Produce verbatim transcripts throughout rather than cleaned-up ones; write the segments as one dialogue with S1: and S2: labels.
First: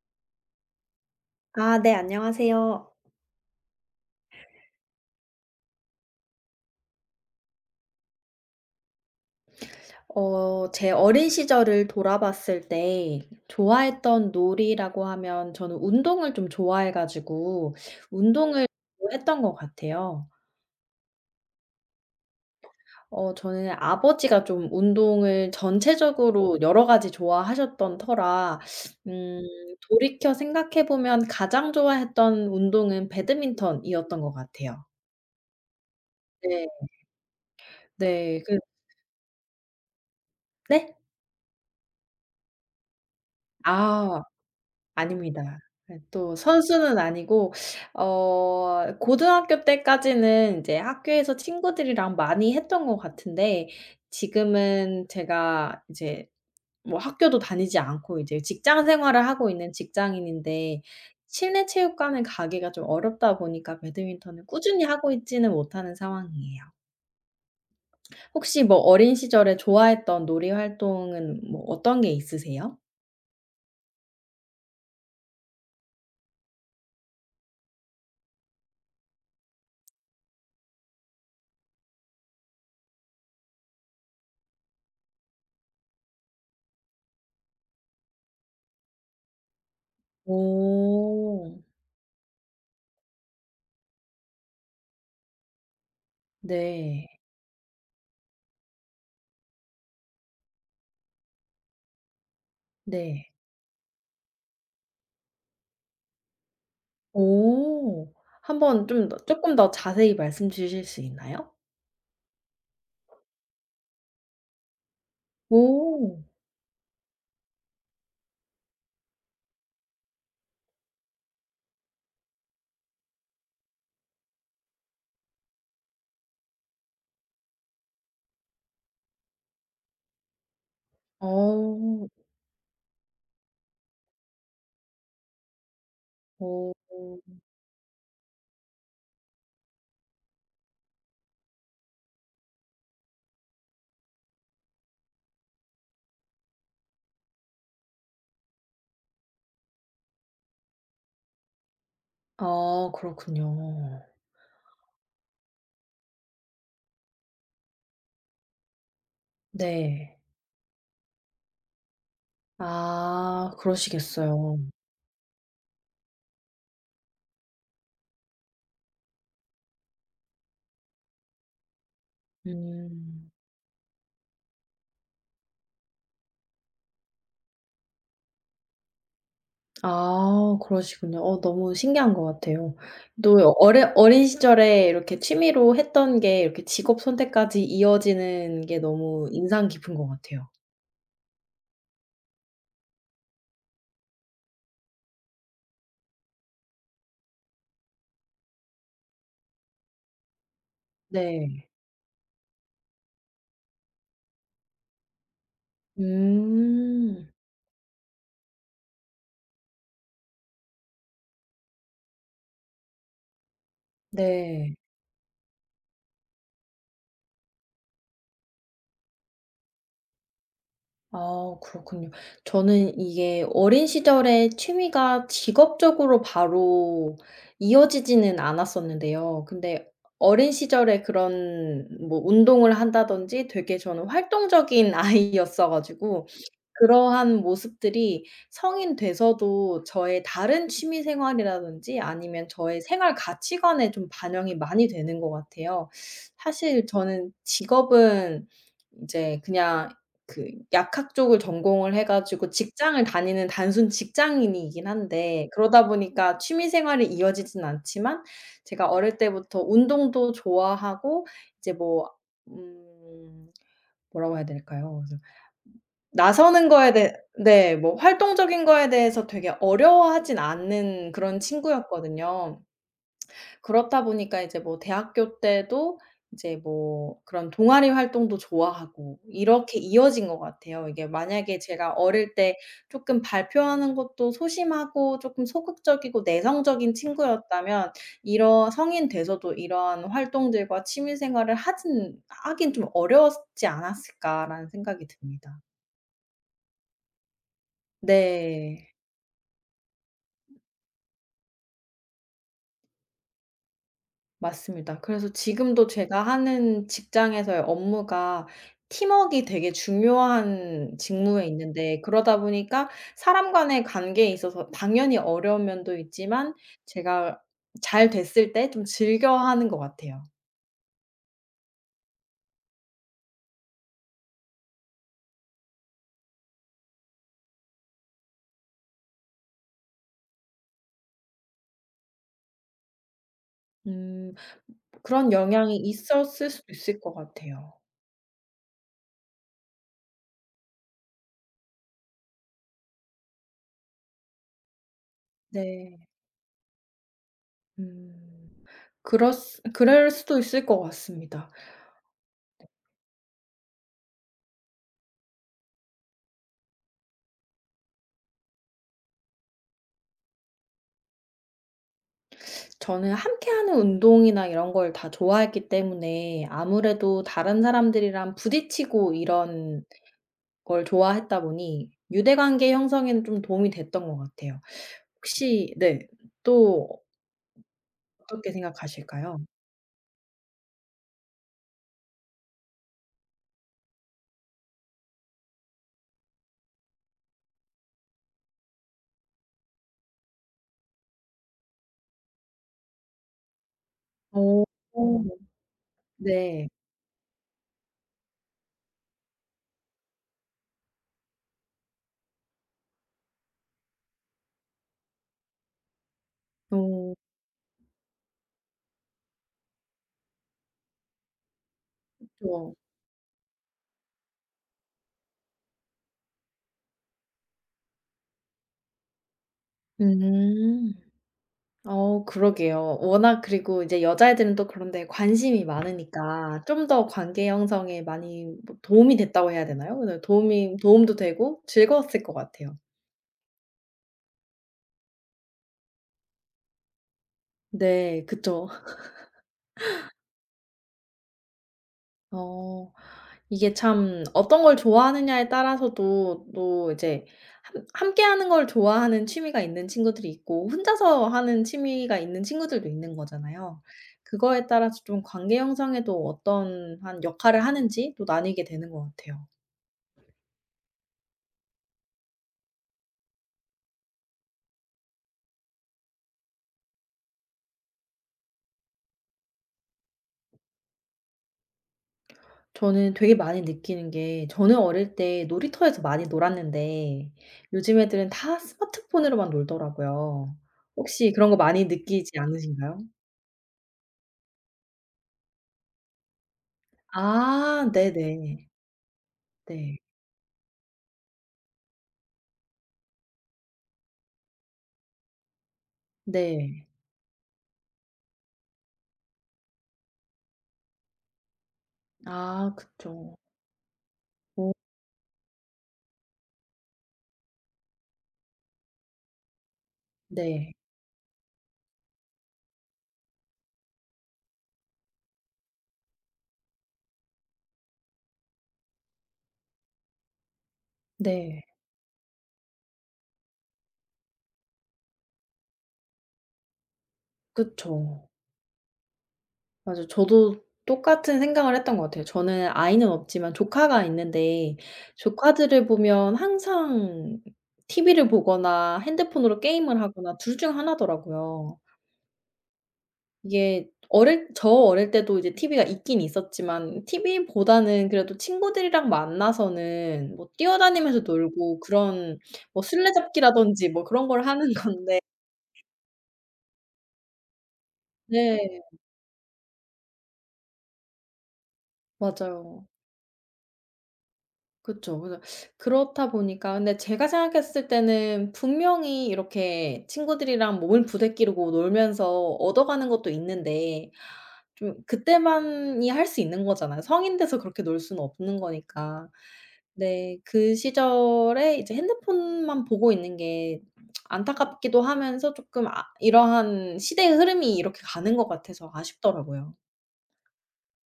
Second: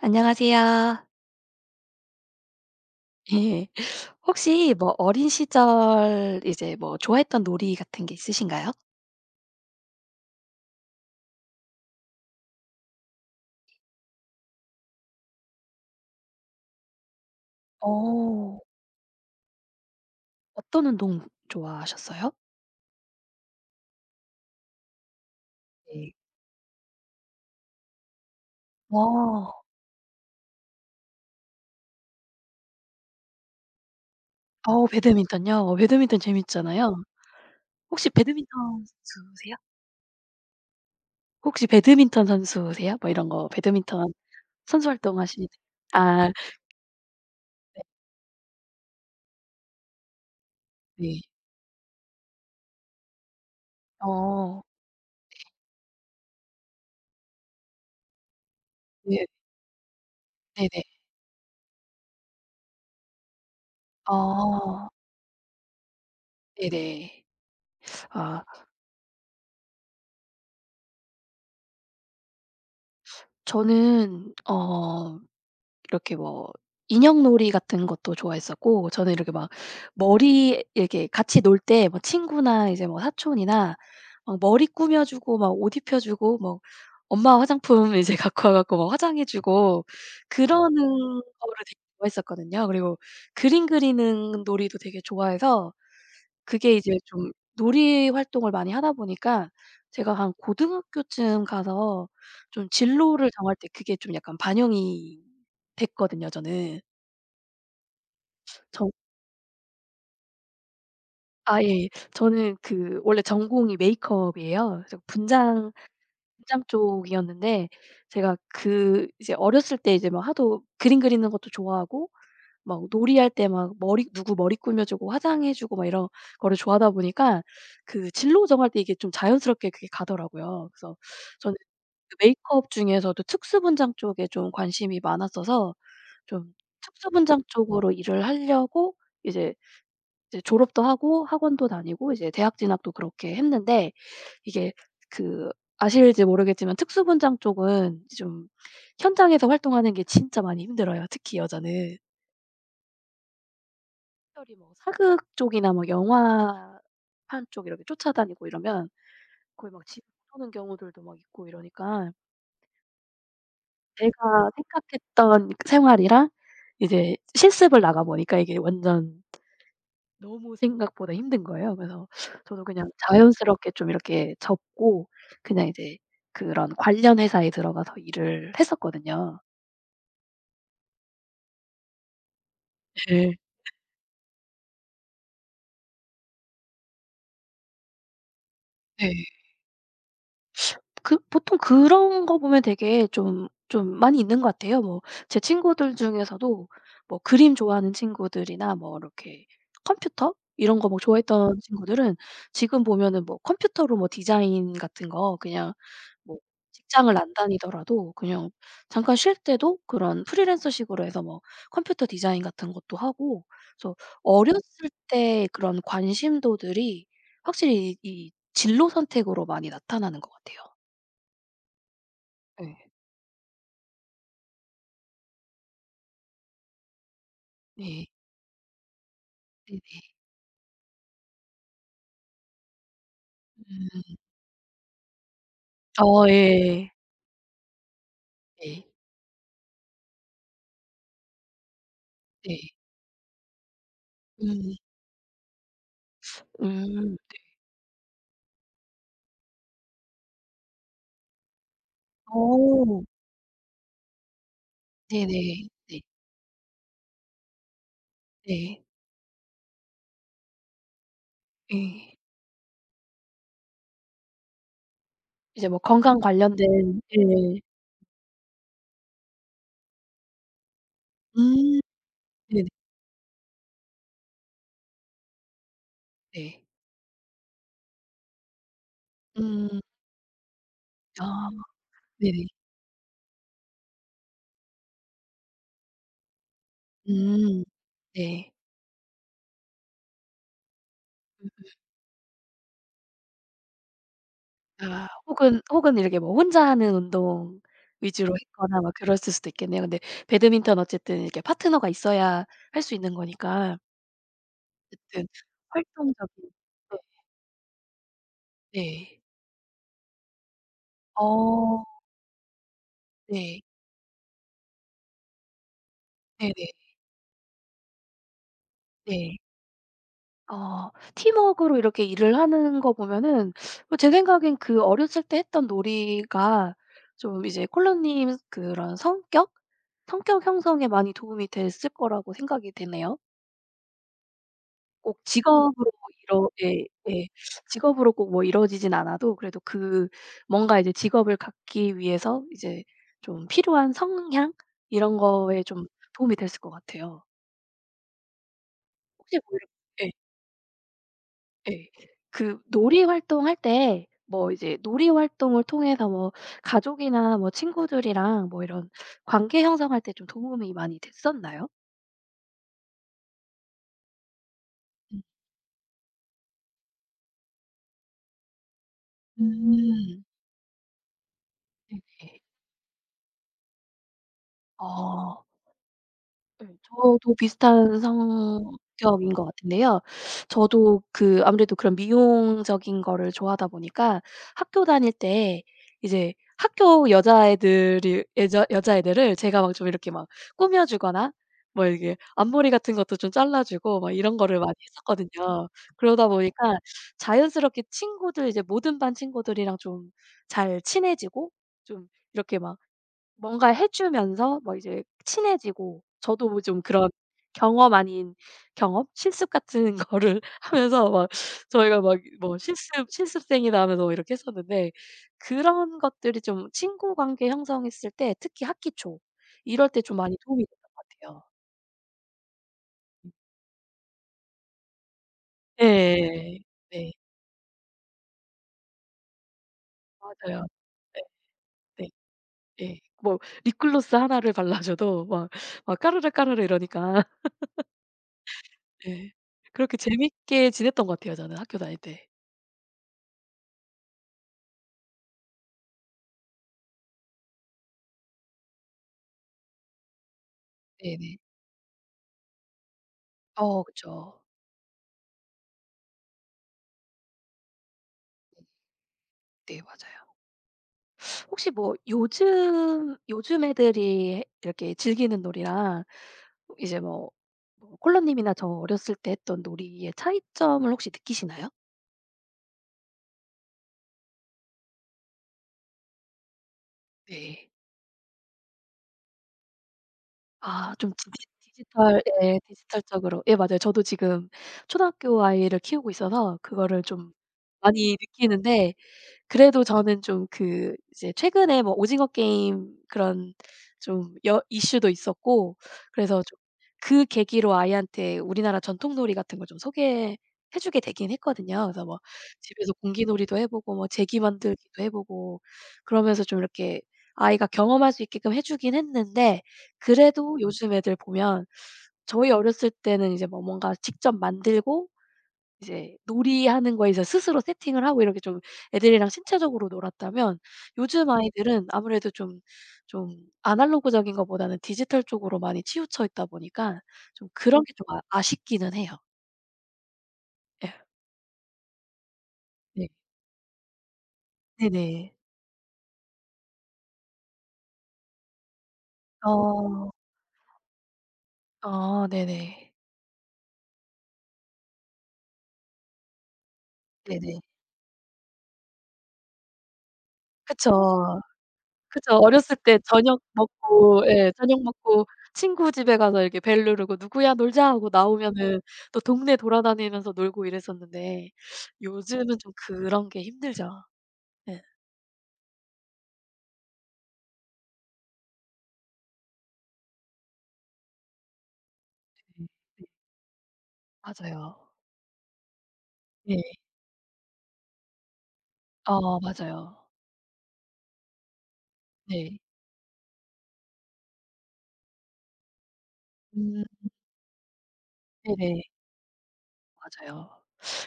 S1: 안녕하세요.
S2: 아 네 안녕하세요.
S1: 예. 혹시 뭐 어린 시절 이제 뭐 좋아했던 놀이 같은 게 있으신가요?
S2: 어 제 어린 시절을 돌아봤을 때 좋아했던 놀이라고 하면 저는 운동을 좀 좋아해 가지고
S1: 어.
S2: 운동을 했던 것 같아요.
S1: 어떤 운동 좋아하셨어요?
S2: 어 저는 아버지가 좀 운동을
S1: 네.
S2: 전체적으로 여러 가지 좋아하셨던 터라 음
S1: 어.
S2: 돌이켜 생각해 보면 가장 좋아했던 운동은 배드민턴이었던 것 같아요.
S1: 어 배드민턴요? 어 배드민턴
S2: 네.
S1: 재밌잖아요. 혹시
S2: 네.
S1: 배드민턴
S2: 그
S1: 선수세요?
S2: 네?
S1: 혹시 배드민턴 선수세요? 뭐 이런 거 배드민턴
S2: 아.
S1: 선수
S2: 아닙니다.
S1: 활동하시는.
S2: 예
S1: 아
S2: 또 선수는 아니고 어 고등학교 때까지는 인제
S1: 네.
S2: 학교에서 친구들이랑 많이 했던 것 같은데
S1: 어.
S2: 지금은 제가 이제 뭐 학교도 다니지 않고 이제 직장
S1: 네.
S2: 생활을 하고 있는 직장인인데
S1: 네네.
S2: 실내 체육관을 가기가 좀 어렵다 보니까 배드민턴을 꾸준히
S1: 어.
S2: 하고 있지는 못하는 상황이에요.
S1: 네네. 아
S2: 혹시 뭐 어린 시절에 좋아했던 놀이 활동은 뭐 어떤 게 있으세요?
S1: 저는 어 이렇게 뭐 인형놀이 같은 것도 좋아했었고, 저는 이렇게 막 머리 이렇게 같이 놀 때 뭐 친구나 이제 뭐 사촌이나 막 머리 꾸며 주고 막 옷 입혀 주고, 뭐 엄마 화장품 이제 갖고 와 갖고 막 화장해 주고 그러는 어. 거를
S2: 오.
S1: 되게 좋아했었거든요. 그리고 그림 그리는 놀이도 되게 좋아해서, 그게 이제
S2: 네.
S1: 좀 놀이 활동을 많이 하다 보니까 제가 한 고등학교쯤 가서 좀 진로를
S2: 네.
S1: 정할 때 그게 좀 약간 반영이 됐거든요, 저는.
S2: 오. 한번
S1: 전
S2: 좀 더 쪼끔 더 자세히 말씀 주실 수 있나요?
S1: 아 예. 저는 그 원래 전공이 메이크업이에요. 그래서 분장
S2: 오.
S1: 분장 쪽이었는데, 제가 그 이제 어렸을 때 이제 막 하도 그림 그리는 것도 좋아하고 막 놀이할 때 막 머리 누구 머리 꾸며 주고 화장해 주고 막 이런 거를 좋아하다 보니까 그 진로 정할 때 이게 좀 자연스럽게 그게 가더라고요. 그래서 저는
S2: 어.
S1: 그 메이크업 중에서도 특수 분장 쪽에 좀 관심이 많았어서, 좀
S2: 어.
S1: 특수 분장 쪽으로 일을 하려고 이제 이제 졸업도 하고 학원도 다니고 이제 대학 진학도 그렇게 했는데, 이게 그 아실지 모르겠지만 특수 분장 쪽은 좀 현장에서 활동하는 게 진짜 많이 힘들어요, 특히 여자는.
S2: 아 그렇군요.
S1: 특별히 뭐 사극 쪽이나 뭐 영화판 쪽 이렇게 쫓아다니고 이러면 거의 막 집에
S2: 네.
S1: 못 오는 경우들도 막 있고 이러니까
S2: 아
S1: 내가
S2: 그러시겠어요.
S1: 생각했던 그 생활이랑 이제 실습을 나가 보니까 이게 완전 너무 생각보다 힘든 거예요. 그래서 저도 그냥
S2: 음.
S1: 자연스럽게 좀 이렇게 접고 그냥 이제 그런 관련 회사에 들어가서 일을 했었거든요.
S2: 아 그러시군요. 어 너무 신기한 것 같아요.
S1: 예. 네.
S2: 또 어려 어린 시절에 이렇게 취미로 했던 게 이렇게 직업 선택까지 이어지는 게
S1: 네.
S2: 너무 인상 깊은 것 같아요.
S1: 그 보통 그런 거 보면 되게 좀 좀 많이 있는 것 같아요. 뭐 제 친구들 중에서도 뭐 그림 좋아하는 친구들이나 뭐 이렇게 컴퓨터 이런 거 뭐 좋아했던
S2: 네.
S1: 친구들은 지금 보면은 뭐 컴퓨터로 뭐 디자인 같은 거 그냥 뭐 직장을
S2: 음.
S1: 안 다니더라도 그냥 잠깐 쉴 때도 그런 프리랜서식으로 해서 뭐 컴퓨터 디자인 같은 것도 하고. 그래서
S2: 네.
S1: 어렸을 때 그런 관심도들이 확실히 이 진로 선택으로 많이 나타나는 것 같아요.
S2: 아 그렇군요.
S1: 예.
S2: 저는 이게 어린 시절에 취미가 직업적으로 바로
S1: 네.
S2: 이어지지는 않았었는데요.
S1: 네네.
S2: 근데 어린 시절에 그런 뭐 운동을 한다든지 되게 저는
S1: 음.
S2: 활동적인 아이였어
S1: 어
S2: 가지고
S1: 예.
S2: 그러한 모습들이
S1: 네.
S2: 성인 돼서도 저의 다른 취미 생활이라든지 아니면
S1: 네.
S2: 저의 생활 가치관에 좀 반영이
S1: 음.
S2: 많이 되는 것 같아요. 사실
S1: 음.
S2: 저는 직업은 이제 그냥 그 약학 쪽을 전공을 해 가지고
S1: 어.
S2: 직장을 다니는 단순 직장인이긴 한데
S1: 네네.
S2: 그러다
S1: 네.
S2: 보니까 취미 생활이 이어지진 않지만
S1: 네.
S2: 제가 어릴 때부터 운동도 좋아하고 이제 뭐
S1: 예.
S2: 음 뭐라고 해야 될까요?
S1: 이제 뭐 건강
S2: 나서는 거에
S1: 관련된.
S2: 대해
S1: 예.
S2: 네 뭐 활동적인 거에 대해서 되게 어려워하진 않는 그런
S1: 음.
S2: 친구였거든요.
S1: 네네.
S2: 그렇다 보니까 이제 뭐 대학교 때도 이제
S1: 네.
S2: 뭐 그런 동아리 활동도 좋아하고 이렇게
S1: 음.
S2: 이어진 것 같아요. 이게
S1: 아.
S2: 만약에 제가 어릴
S1: 네네.
S2: 때 쪼끔 발표하는 것도 소심하고 쪼끔 소극적이고 내성적인
S1: 음.
S2: 친구였다면
S1: 네.
S2: 이런 성인 돼서도 이러한 활동들과 취미
S1: 음.
S2: 생활을 하진 하긴 좀 어려웠지 않았을까라는 생각이
S1: 아
S2: 듭니다.
S1: 혹은 혹은 이렇게 뭐 혼자 하는 운동 위주로 했거나 막
S2: 네.
S1: 그랬을 수도 있겠네요. 근데 배드민턴 어쨌든 이렇게 파트너가 있어야 할 수 있는 거니까.
S2: 맞습니다.
S1: 어쨌든
S2: 그래서 지금도 제가
S1: 활동적인.
S2: 하는
S1: 네.
S2: 직장에서의 업무가
S1: 네.
S2: 팀웍이 되게 중요한 직무에
S1: 어.
S2: 있는데 그러다 보니까 사람
S1: 네.
S2: 간의 관계에 있어서 당연히 어려운 면도
S1: 네네.
S2: 있지만 제가 잘 됐을 때 좀 즐겨
S1: 네.
S2: 하는 것 같아요.
S1: 아 팀워크로 이렇게 일을 하는 거 보면은 뭐 제 생각엔 그 어렸을 때 했던 놀이가 좀 이제 콜라님 그런 성격, 성격 형성에 많이 도움이 됐을 거라고 생각이 되네요.
S2: 음
S1: 꼭
S2: 그런 영향이
S1: 직업으로
S2: 있었을
S1: 이뤄
S2: 수도
S1: 예
S2: 있을 것
S1: 예.
S2: 같아요.
S1: 직업으로 꼭 뭐 이루어지진 않아도 그래도 그 뭔가 이제 직업을 갖기 위해서 이제 좀 필요한 성향 이런 거에 좀
S2: 네.
S1: 도움이 됐을 것 같아요.
S2: 음. 그럴
S1: 혹시 뭐
S2: 수
S1: 이렇 예.
S2: 그럴 수도 있을 것 같습니다.
S1: 예. 그 놀이 활동할 때 뭐 이제 놀이 활동을 통해서 뭐 가족이나 뭐 친구들이랑 뭐 이런 관계 형성할 때 좀 도움이 많이 됐었나요?
S2: 저는 함께하는 운동이나 이런 걸 다 좋아했기 때문에 아무래도 다른 사람들이랑 부딪히고 이런
S1: 음.
S2: 걸 좋아했다 보니
S1: 네네.
S2: 유대관계 형성에는 좀 도움이 됐던 것 같아요.
S1: 어.
S2: 혹시 네.
S1: 네,
S2: 또
S1: 저도 비슷한
S2: 어떻게
S1: 성격인
S2: 생각하실까요?
S1: 것 같은데요. 저도 그 아무래도 그런 미용적인 거를 좋아하다 보니까 학교 다닐 때 이제 학교 여자애들이 여자 여자애들을 제가 막 좀 이렇게 막 꾸며 주거나 뭐 이렇게 앞머리 같은 것도 좀 잘라 주고 막 이런 거를
S2: 어.
S1: 많이 했었거든요. 그러다 보니까
S2: 네.
S1: 자연스럽게 친구들 이제 모든 반 친구들이랑 좀 잘 친해지고 좀 이렇게 막 뭔가 해 주면서 뭐 이제 친해지고, 저도 뭐 좀 그런
S2: 어
S1: 경험 아닌 경험? 실습 같은 거를 하면서 막 저희가 막 뭐
S2: 그쵸.
S1: 실습 실습생이다 하면서 뭐 이렇게 했었는데 그런 것들이 좀 친구 관계 형성했을 때 특히 학기 초 이럴 때 좀 많이 도움이 됐던
S2: 음.
S1: 것 같아요.
S2: 어 그러게요. 워낙 그리고 이제 여자애들은 또 그런 데 관심이
S1: 네,
S2: 많으니까 좀 더
S1: 네.
S2: 관계 형성에 많이 뭐 도움이 됐다고 해야 되나요? 그래서
S1: 맞아요.
S2: 도움이 도움도
S1: 네.
S2: 되고
S1: 네.
S2: 즐거웠을 것 같아요.
S1: 네. 뭐 립글로스 하나를 발라줘도 막 막 까르르 까르르 이러니까.
S2: 네 그쵸.
S1: 네. 그렇게 재밌게 지냈던 것 같아요 저는 학교 다닐 때.
S2: 어 이게 참 어떤 걸 좋아하느냐에 따라서도 또 이제 함 함께하는 걸 좋아하는 취미가 있는 친구들이 있고 혼자서
S1: 네네.
S2: 하는 취미가 있는 친구들도 있는
S1: 어
S2: 거잖아요.
S1: 그쵸.
S2: 그거에 따라서 좀 관계 형성에도 어떤 한 역할을 하는지 또 나뉘게 되는 것 같아요.
S1: 네 맞아요. 혹시 뭐 요즘 요즘 애들이 이렇게 즐기는 놀이랑 이제 뭐 뭐 콜라님이나 저 어렸을 때 했던 놀이의 차이점을 혹시 느끼시나요?
S2: 저는 되게 많이 느끼는 게 저는 어릴 때 놀이터에서 많이 놀았는데
S1: 네.
S2: 요즘 애들은 다 스마트폰으로만 놀더라고요.
S1: 아 좀
S2: 혹시
S1: 디지
S2: 그런 거 많이
S1: 디지털
S2: 느끼지
S1: 예
S2: 않으신가요?
S1: 디지털적으로 예 맞아요. 저도 지금 초등학교 아이를 키우고 있어서 그거를 좀
S2: 아
S1: 많이
S2: 네네.
S1: 느끼는데, 그래도
S2: 네.
S1: 저는 좀 그 이제 최근에 뭐 오징어 게임 그런 좀 여 이슈도 있었고, 그래서 좀
S2: 네.
S1: 그 계기로 아이한테 우리나라 전통놀이 같은 걸 좀 소개해 주게 되긴 했거든요. 그래서 뭐
S2: 아
S1: 집에서
S2: 그쵸.
S1: 공기놀이도 해 보고 뭐 제기
S2: 어
S1: 만들기도 해 보고 그러면서 좀 이렇게 아이가 경험할 수 있게끔 해 주긴 했는데, 그래도
S2: 네.
S1: 요즘 애들 보면 저희 어렸을 때는 이제 뭐 뭔가 직접 만들고 이제 놀이하는 거에 서 스스로 세팅을 하고 이렇게 좀 애들이랑 신체적으로 놀았다면, 요즘
S2: 네.
S1: 아이들은 아무래도 좀 좀 아날로그적인 것보다는 디지털 쪽으로 많이 치우쳐 있다 보니까 좀 그런 게 좀 아
S2: 그쵸.
S1: 아쉽기는 해요.
S2: 맞아요. 저도
S1: 예.
S2: 똑같은 생각을 했던 것 같아요. 저는
S1: 네.
S2: 아이는 없지만 조카가 있는데
S1: 네네.
S2: 조카들을 보면 항상 티비를 보거나 핸드폰으로 게임을
S1: 어.
S2: 하거나 둘 중 하나더라고요.
S1: 어 네네.
S2: 이게 어릴 저 어릴 때도 이제 티비가 있긴 있었지만
S1: 네네.
S2: 티비보다는 그래도 친구들이랑 만나서는 뭐 뛰어다니면서
S1: 그쵸.
S2: 놀고
S1: 그쵸.
S2: 그런
S1: 어렸을
S2: 뭐
S1: 때 저녁
S2: 술래잡기라든지 뭐
S1: 먹고
S2: 그런 걸
S1: 예
S2: 하는
S1: 저녁
S2: 건데
S1: 먹고 친구 집에 가서 이렇게 벨 누르고 "누구야 놀자." 하고 나오면은
S2: 네.
S1: 또 동네 돌아다니면서 놀고 이랬었는데 요즘은 좀
S2: 맞아요.
S1: 그런 게 힘들죠. 예.
S2: 그쵸. 그래서 그렇다 보니까 근데 제가 생각했을 때는 분명히 이렇게 친구들이랑 몸을 부대끼고 놀면서
S1: 네. 네.
S2: 얻어가는 것도 있는데
S1: 맞아요.
S2: 좀 그때만이 할 수
S1: 네.
S2: 있는 거잖아요. 성인 돼서 그렇게 놀 수는 없는 거니까.
S1: 어 맞아요.
S2: 네. 그 시절에 이제
S1: 네.
S2: 핸드폰만 보고 있는 게 안타깝기도 하면서 쪼끔 아 이러한
S1: 음
S2: 시대의 흐름이 이렇게 가는 것
S1: 네네.
S2: 같아서 아쉽더라고요.
S1: 맞아요.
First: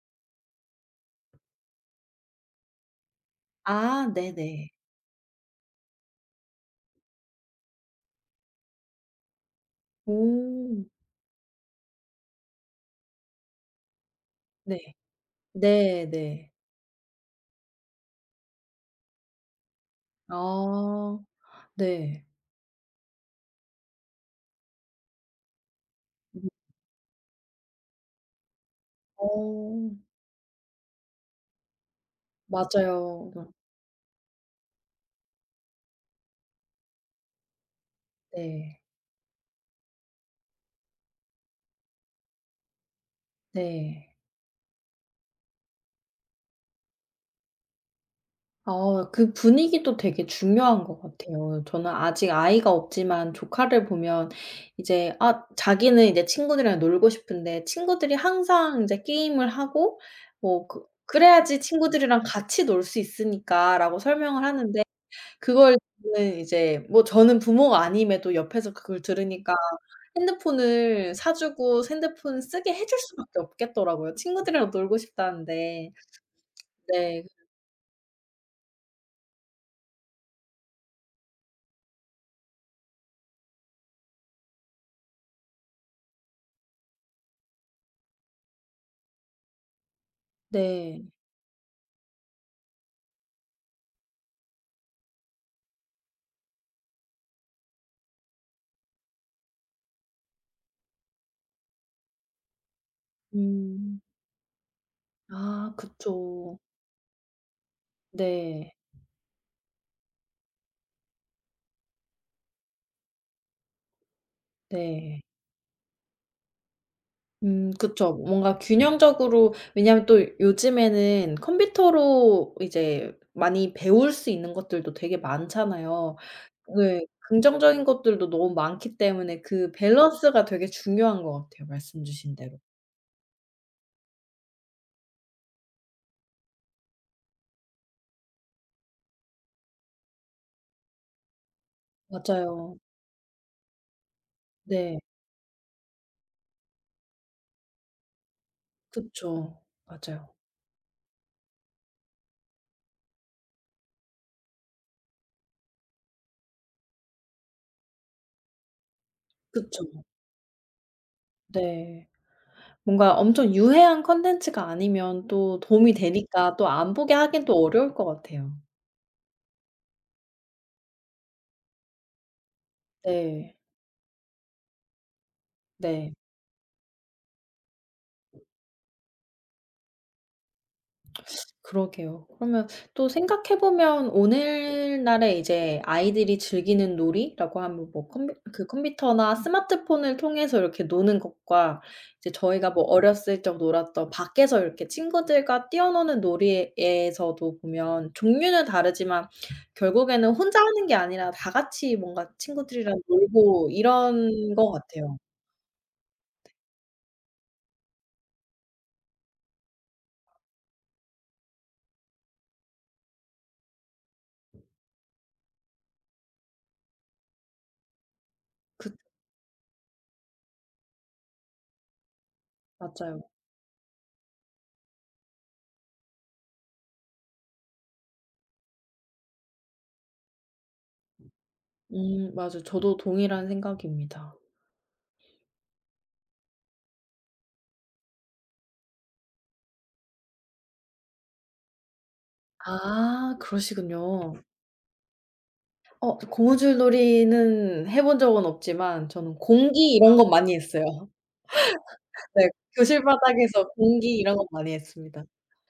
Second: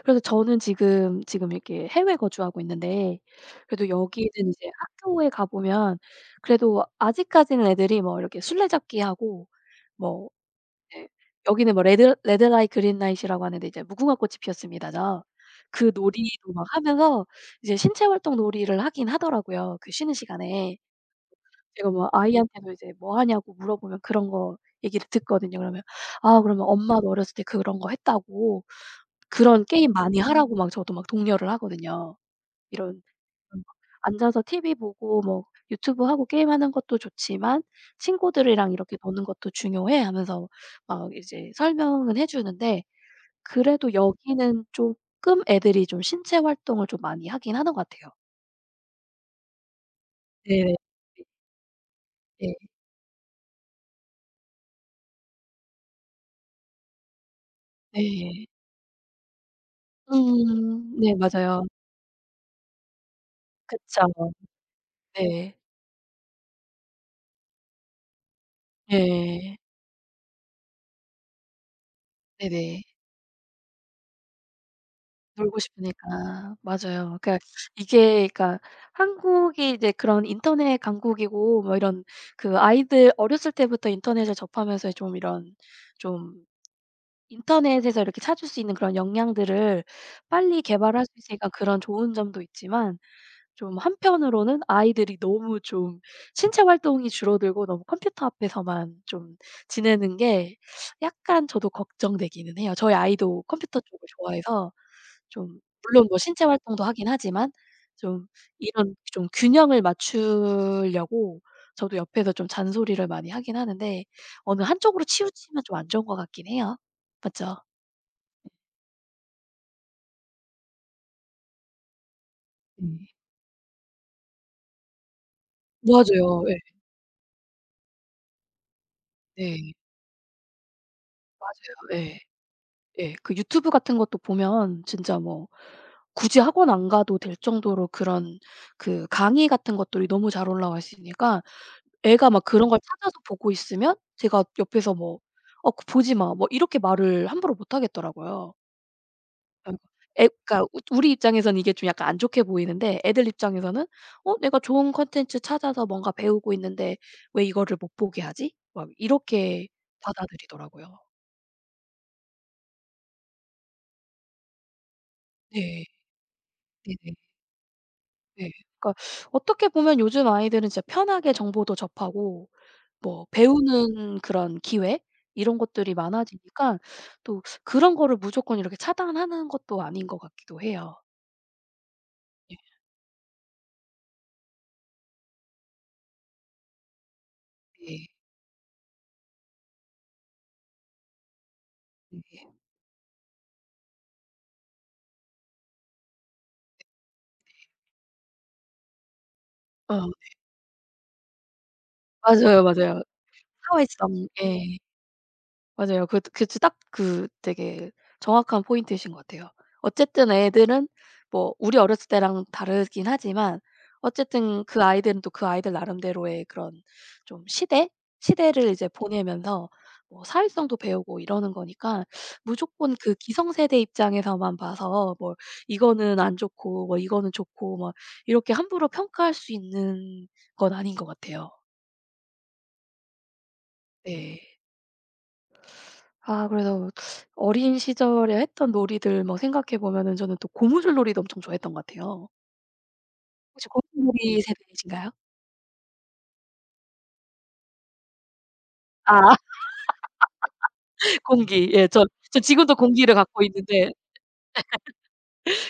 S1: 그래서 저는 지금, 지금 이렇게 해외 거주하고 있는데 그래도
S2: 아
S1: 여기는
S2: 네네.
S1: 이제 학교에 가 보면 그래도 아직까지는 애들이 뭐 이렇게 술래잡기하고 뭐.
S2: 오.
S1: 네. 여기는 뭐 레드 레드 라이트 그린 라이트라고 하는데, 이제 무궁화 꽃이
S2: 네.
S1: 피었습니다죠. 그
S2: 네네.
S1: 놀이도 막 하면서 이제 신체 활동 놀이를 하긴 하더라고요, 그 쉬는 시간에.
S2: 아
S1: 제가 뭐
S2: 네.
S1: 아이한테도 이제 "뭐 하냐."고 물어보면 그런 거 얘기를 듣거든요. 그러면 "아 그러면
S2: 음
S1: 엄마도 어렸을 때 그런 거 했다고
S2: 어
S1: 그런 게임 많이 하라."고 막 저도 막 독려를 하거든요. 이런.
S2: 맞아요. 그
S1: 음 "앉아서 티비 보고 뭐 유튜브 하고 게임하는 것도 좋지만 친구들이랑
S2: 네.
S1: 이렇게 노는 것도 중요해." 하면서 막 이제 설명은 해 주는데, 그래도
S2: 네.
S1: 여기는 쪼끔 애들이 좀 신체 활동을 좀 많이 하긴 하는 것 같아요.
S2: 아 그 분위기도 되게
S1: 네네.
S2: 중요한 것 같아요. 저는 아직
S1: 네.
S2: 아이가 없지만 조카를 보면 이제 아 자기는 이제 친구들이랑 놀고 싶은데 친구들이
S1: 네.
S2: 항상 이제 게임을 하고 뭐 그
S1: 음. 네
S2: "그래야지
S1: 맞아요.
S2: 친구들이랑 같이 놀 수 있으니까."라고
S1: 그쵸.
S2: 설명을 하는데
S1: 네.
S2: 그걸 는 이제 뭐 저는 부모가 아님에도 옆에서 그걸 들으니까
S1: 예.
S2: 핸드폰을 사 주고 핸드폰 쓰게
S1: 네네.
S2: 해줄 수밖에 없겠더라고요 친구들이랑 놀고
S1: 놀고
S2: 싶다는데.
S1: 싶으니까. 맞아요.
S2: 네.
S1: 그러니까 이게 그러니까 한국이 이제 그런 인터넷 강국이고 뭐 이런 그 아이들 어렸을 때부터 인터넷을 접하면서 좀 이런 좀 인터넷에서 이렇게 찾을 수 있는 그런 역량들을 빨리 개발할
S2: 네.
S1: 수 있으니까 그런 좋은 점도 있지만, 좀 한편으로는 아이들이 너무 좀 신체 활동이 줄어들고 너무 컴퓨터 앞에서만 좀 지내는 게 약간 저도 걱정되기는 해요. 저희 아이도 컴퓨터 쪽을
S2: 음.
S1: 좋아해서 좀,
S2: 아
S1: 물론 뭐 신체
S2: 그쵸.
S1: 활동도 하긴 하지만 좀
S2: 네.
S1: 이런 좀 균형을 맞추려고 저도 옆에서 좀 잔소리를 많이 하긴 하는데 어느 한쪽으로
S2: 네.
S1: 치우치면 좀 안 좋은 것 같긴 해요. 맞죠?
S2: 음 그쵸. 뭔가 균형적으로 왜냐하면 또 요즘에는 컴퓨터로 이제
S1: 네.
S2: 많이 배울 수 있는 것들도 되게 많잖아요.
S1: 맞아요. 예.
S2: 네. 긍정적인 것들도 너무 많기 때문에 그
S1: 네.
S2: 밸런스가 되게 중요한 것 같아요,
S1: 맞아요.
S2: 말씀
S1: 예.
S2: 주신 대로.
S1: 예. 그 유튜브 같은 것도 보면 진짜 뭐 굳이 학원 안 가도 될 정도로 그런 그 강의 같은 것들이 너무 잘 올라와 있으니까 애가 막 그런
S2: 맞아요.
S1: 걸 찾아서 보고 있으면 제가 옆에서
S2: 네.
S1: 뭐 "어 그 보지 마." 뭐 이렇게 말을 함부로 못 하겠더라고요.
S2: 그쵸.
S1: 예. 애
S2: 맞아요.
S1: 그러니까 우 우리 입장에서는 이게 좀 약간 안 좋게 보이는데, 애들 입장에서는 '어 내가 좋은 콘텐츠 찾아서 뭔가 배우고 있는데 왜 이거를 못 보게 하지?' 막 이렇게
S2: 그쵸.
S1: 받아들이더라고요.
S2: 네. 뭔가 엄청 유해한 컨텐츠가 아니면 또
S1: 네.
S2: 도움이 되니까 또 안 보게
S1: 네네.
S2: 하긴 또 어려울 것
S1: 네.
S2: 같아요.
S1: 그러니까 어떻게 보면 요즘 아이들은 진짜 편하게 정보도 접하고 뭐
S2: 네.
S1: 배우는 그런 기회 이런 것들이
S2: 네.
S1: 많아지니까 또 그런 거를 무조건 이렇게 차단하는 것도 아닌 것 같기도 해요.
S2: 그러게요.
S1: 예.
S2: 그러면 또 생각해 보면 오늘날에 이제 아이들이 즐기는 놀이라고 하면
S1: 네.
S2: 뭐 컴퓨 그 컴퓨터나 스마트폰을 통해서 이렇게 노는 것과 이제
S1: 네.
S2: 저희가 뭐 어렸을 적 놀았던 밖에서 이렇게 친구들과 뛰어노는 놀이에서도 보면 종류는 다르지만
S1: 어
S2: 결국에는 혼자 하는 게 아니라 다 같이 뭔가
S1: 맞아요,
S2: 친구들이랑
S1: 맞아요.
S2: 놀고
S1: 사회성.
S2: 이런 것
S1: 예.
S2: 같아요.
S1: 맞아요. 그 그치 딱 그 되게 정확한 포인트이신 것 같아요. 어쨌든 애들은 뭐 우리 어렸을 때랑 다르긴 하지만 어쨌든 그 아이들은 또 그 아이들 나름대로의 그런 좀 시대? 시대를 이제
S2: 그
S1: 보내면서 뭐 사회성도 배우고 이러는 거니까 무조건 그
S2: 맞아요.
S1: 기성세대 입장에서만 봐서 뭐 이거는 안 좋고 뭐 이거는 좋고 뭐 이렇게 함부로 평가할 수 있는 건 아닌 것 같아요.
S2: 음 맞아요. 저도 동일한 생각입니다.
S1: 네. 아 그래서 어린 시절에 했던 놀이들 뭐 생각해 보면은 저는 또 고무줄 놀이도 엄청 좋아했던 것 같아요.
S2: 아
S1: 혹시
S2: 그러시군요.
S1: 고무줄놀이 세대이신가요?
S2: 어 고무줄놀이는 해본 적은 없지만
S1: 아
S2: 저는 공기 이런 건 많이 했어요.
S1: 공기. 예. 저 저
S2: 네.
S1: 지금도
S2: 교실
S1: 공기를 갖고
S2: 바닥에서
S1: 있는데
S2: 공기 이런 건 많이 했습니다. 아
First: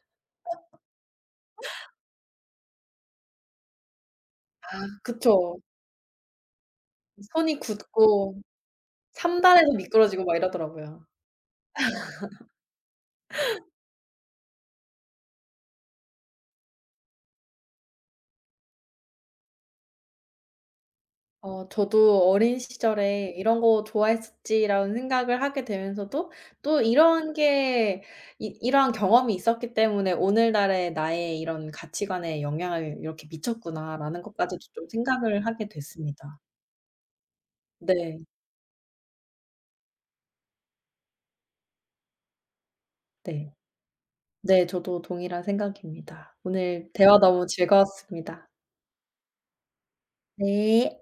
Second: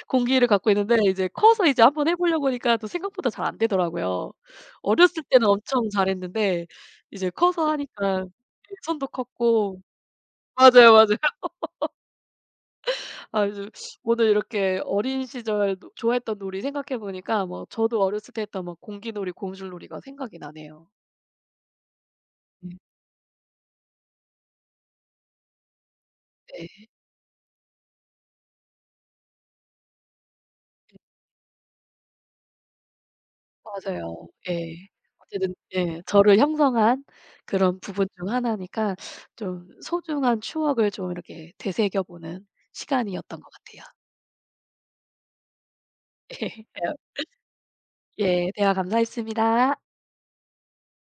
S1: 공기를 갖고 있는데 이제 커서 이제 한번 해 보려고 하니까 또 생각보다 잘 안 되더라고요. 어렸을 때는
S2: 그쵸.
S1: 엄청 잘했는데 이제
S2: 손이
S1: 커서 하니까
S2: 굳고
S1: 예 손도
S2: 삼단에서
S1: 컸고
S2: 미끄러지고 막
S1: 맞아요,
S2: 이러더라고요.
S1: 맞아요. 아 요즘 오늘 이렇게 어린 시절 노 좋아했던 놀이 생각해 보니까 뭐 저도 어렸을 때 했던 뭐 공기놀이, 고무줄놀이가 생각이 나네요.
S2: 어 저도 '어린
S1: 네.
S2: 시절에 이런 거 좋아했었지.'라는 생각을 하게 되면서도 또
S1: 네.
S2: 이런 게 이 이러한 경험이 있었기 때문에 '오늘날의
S1: 네.
S2: 나의 이런 가치관에 영향을 이렇게 미쳤구나.'라는
S1: 맞아요.
S2: 것까지도
S1: 예.
S2: 좀 생각을
S1: 어쨌든
S2: 하게
S1: 예 저를
S2: 됐습니다.
S1: 형성한 그런 부분
S2: 네.
S1: 중 하나니까 좀 소중한 추억을 좀 이렇게 되새겨 보는 시간이었던 것
S2: 네.
S1: 같아요.
S2: 네. 저도 동일한 생각입니다. 오늘
S1: 예.
S2: 대화 너무 즐거웠습니다.
S1: 예 대화 감사했습니다.
S2: 네.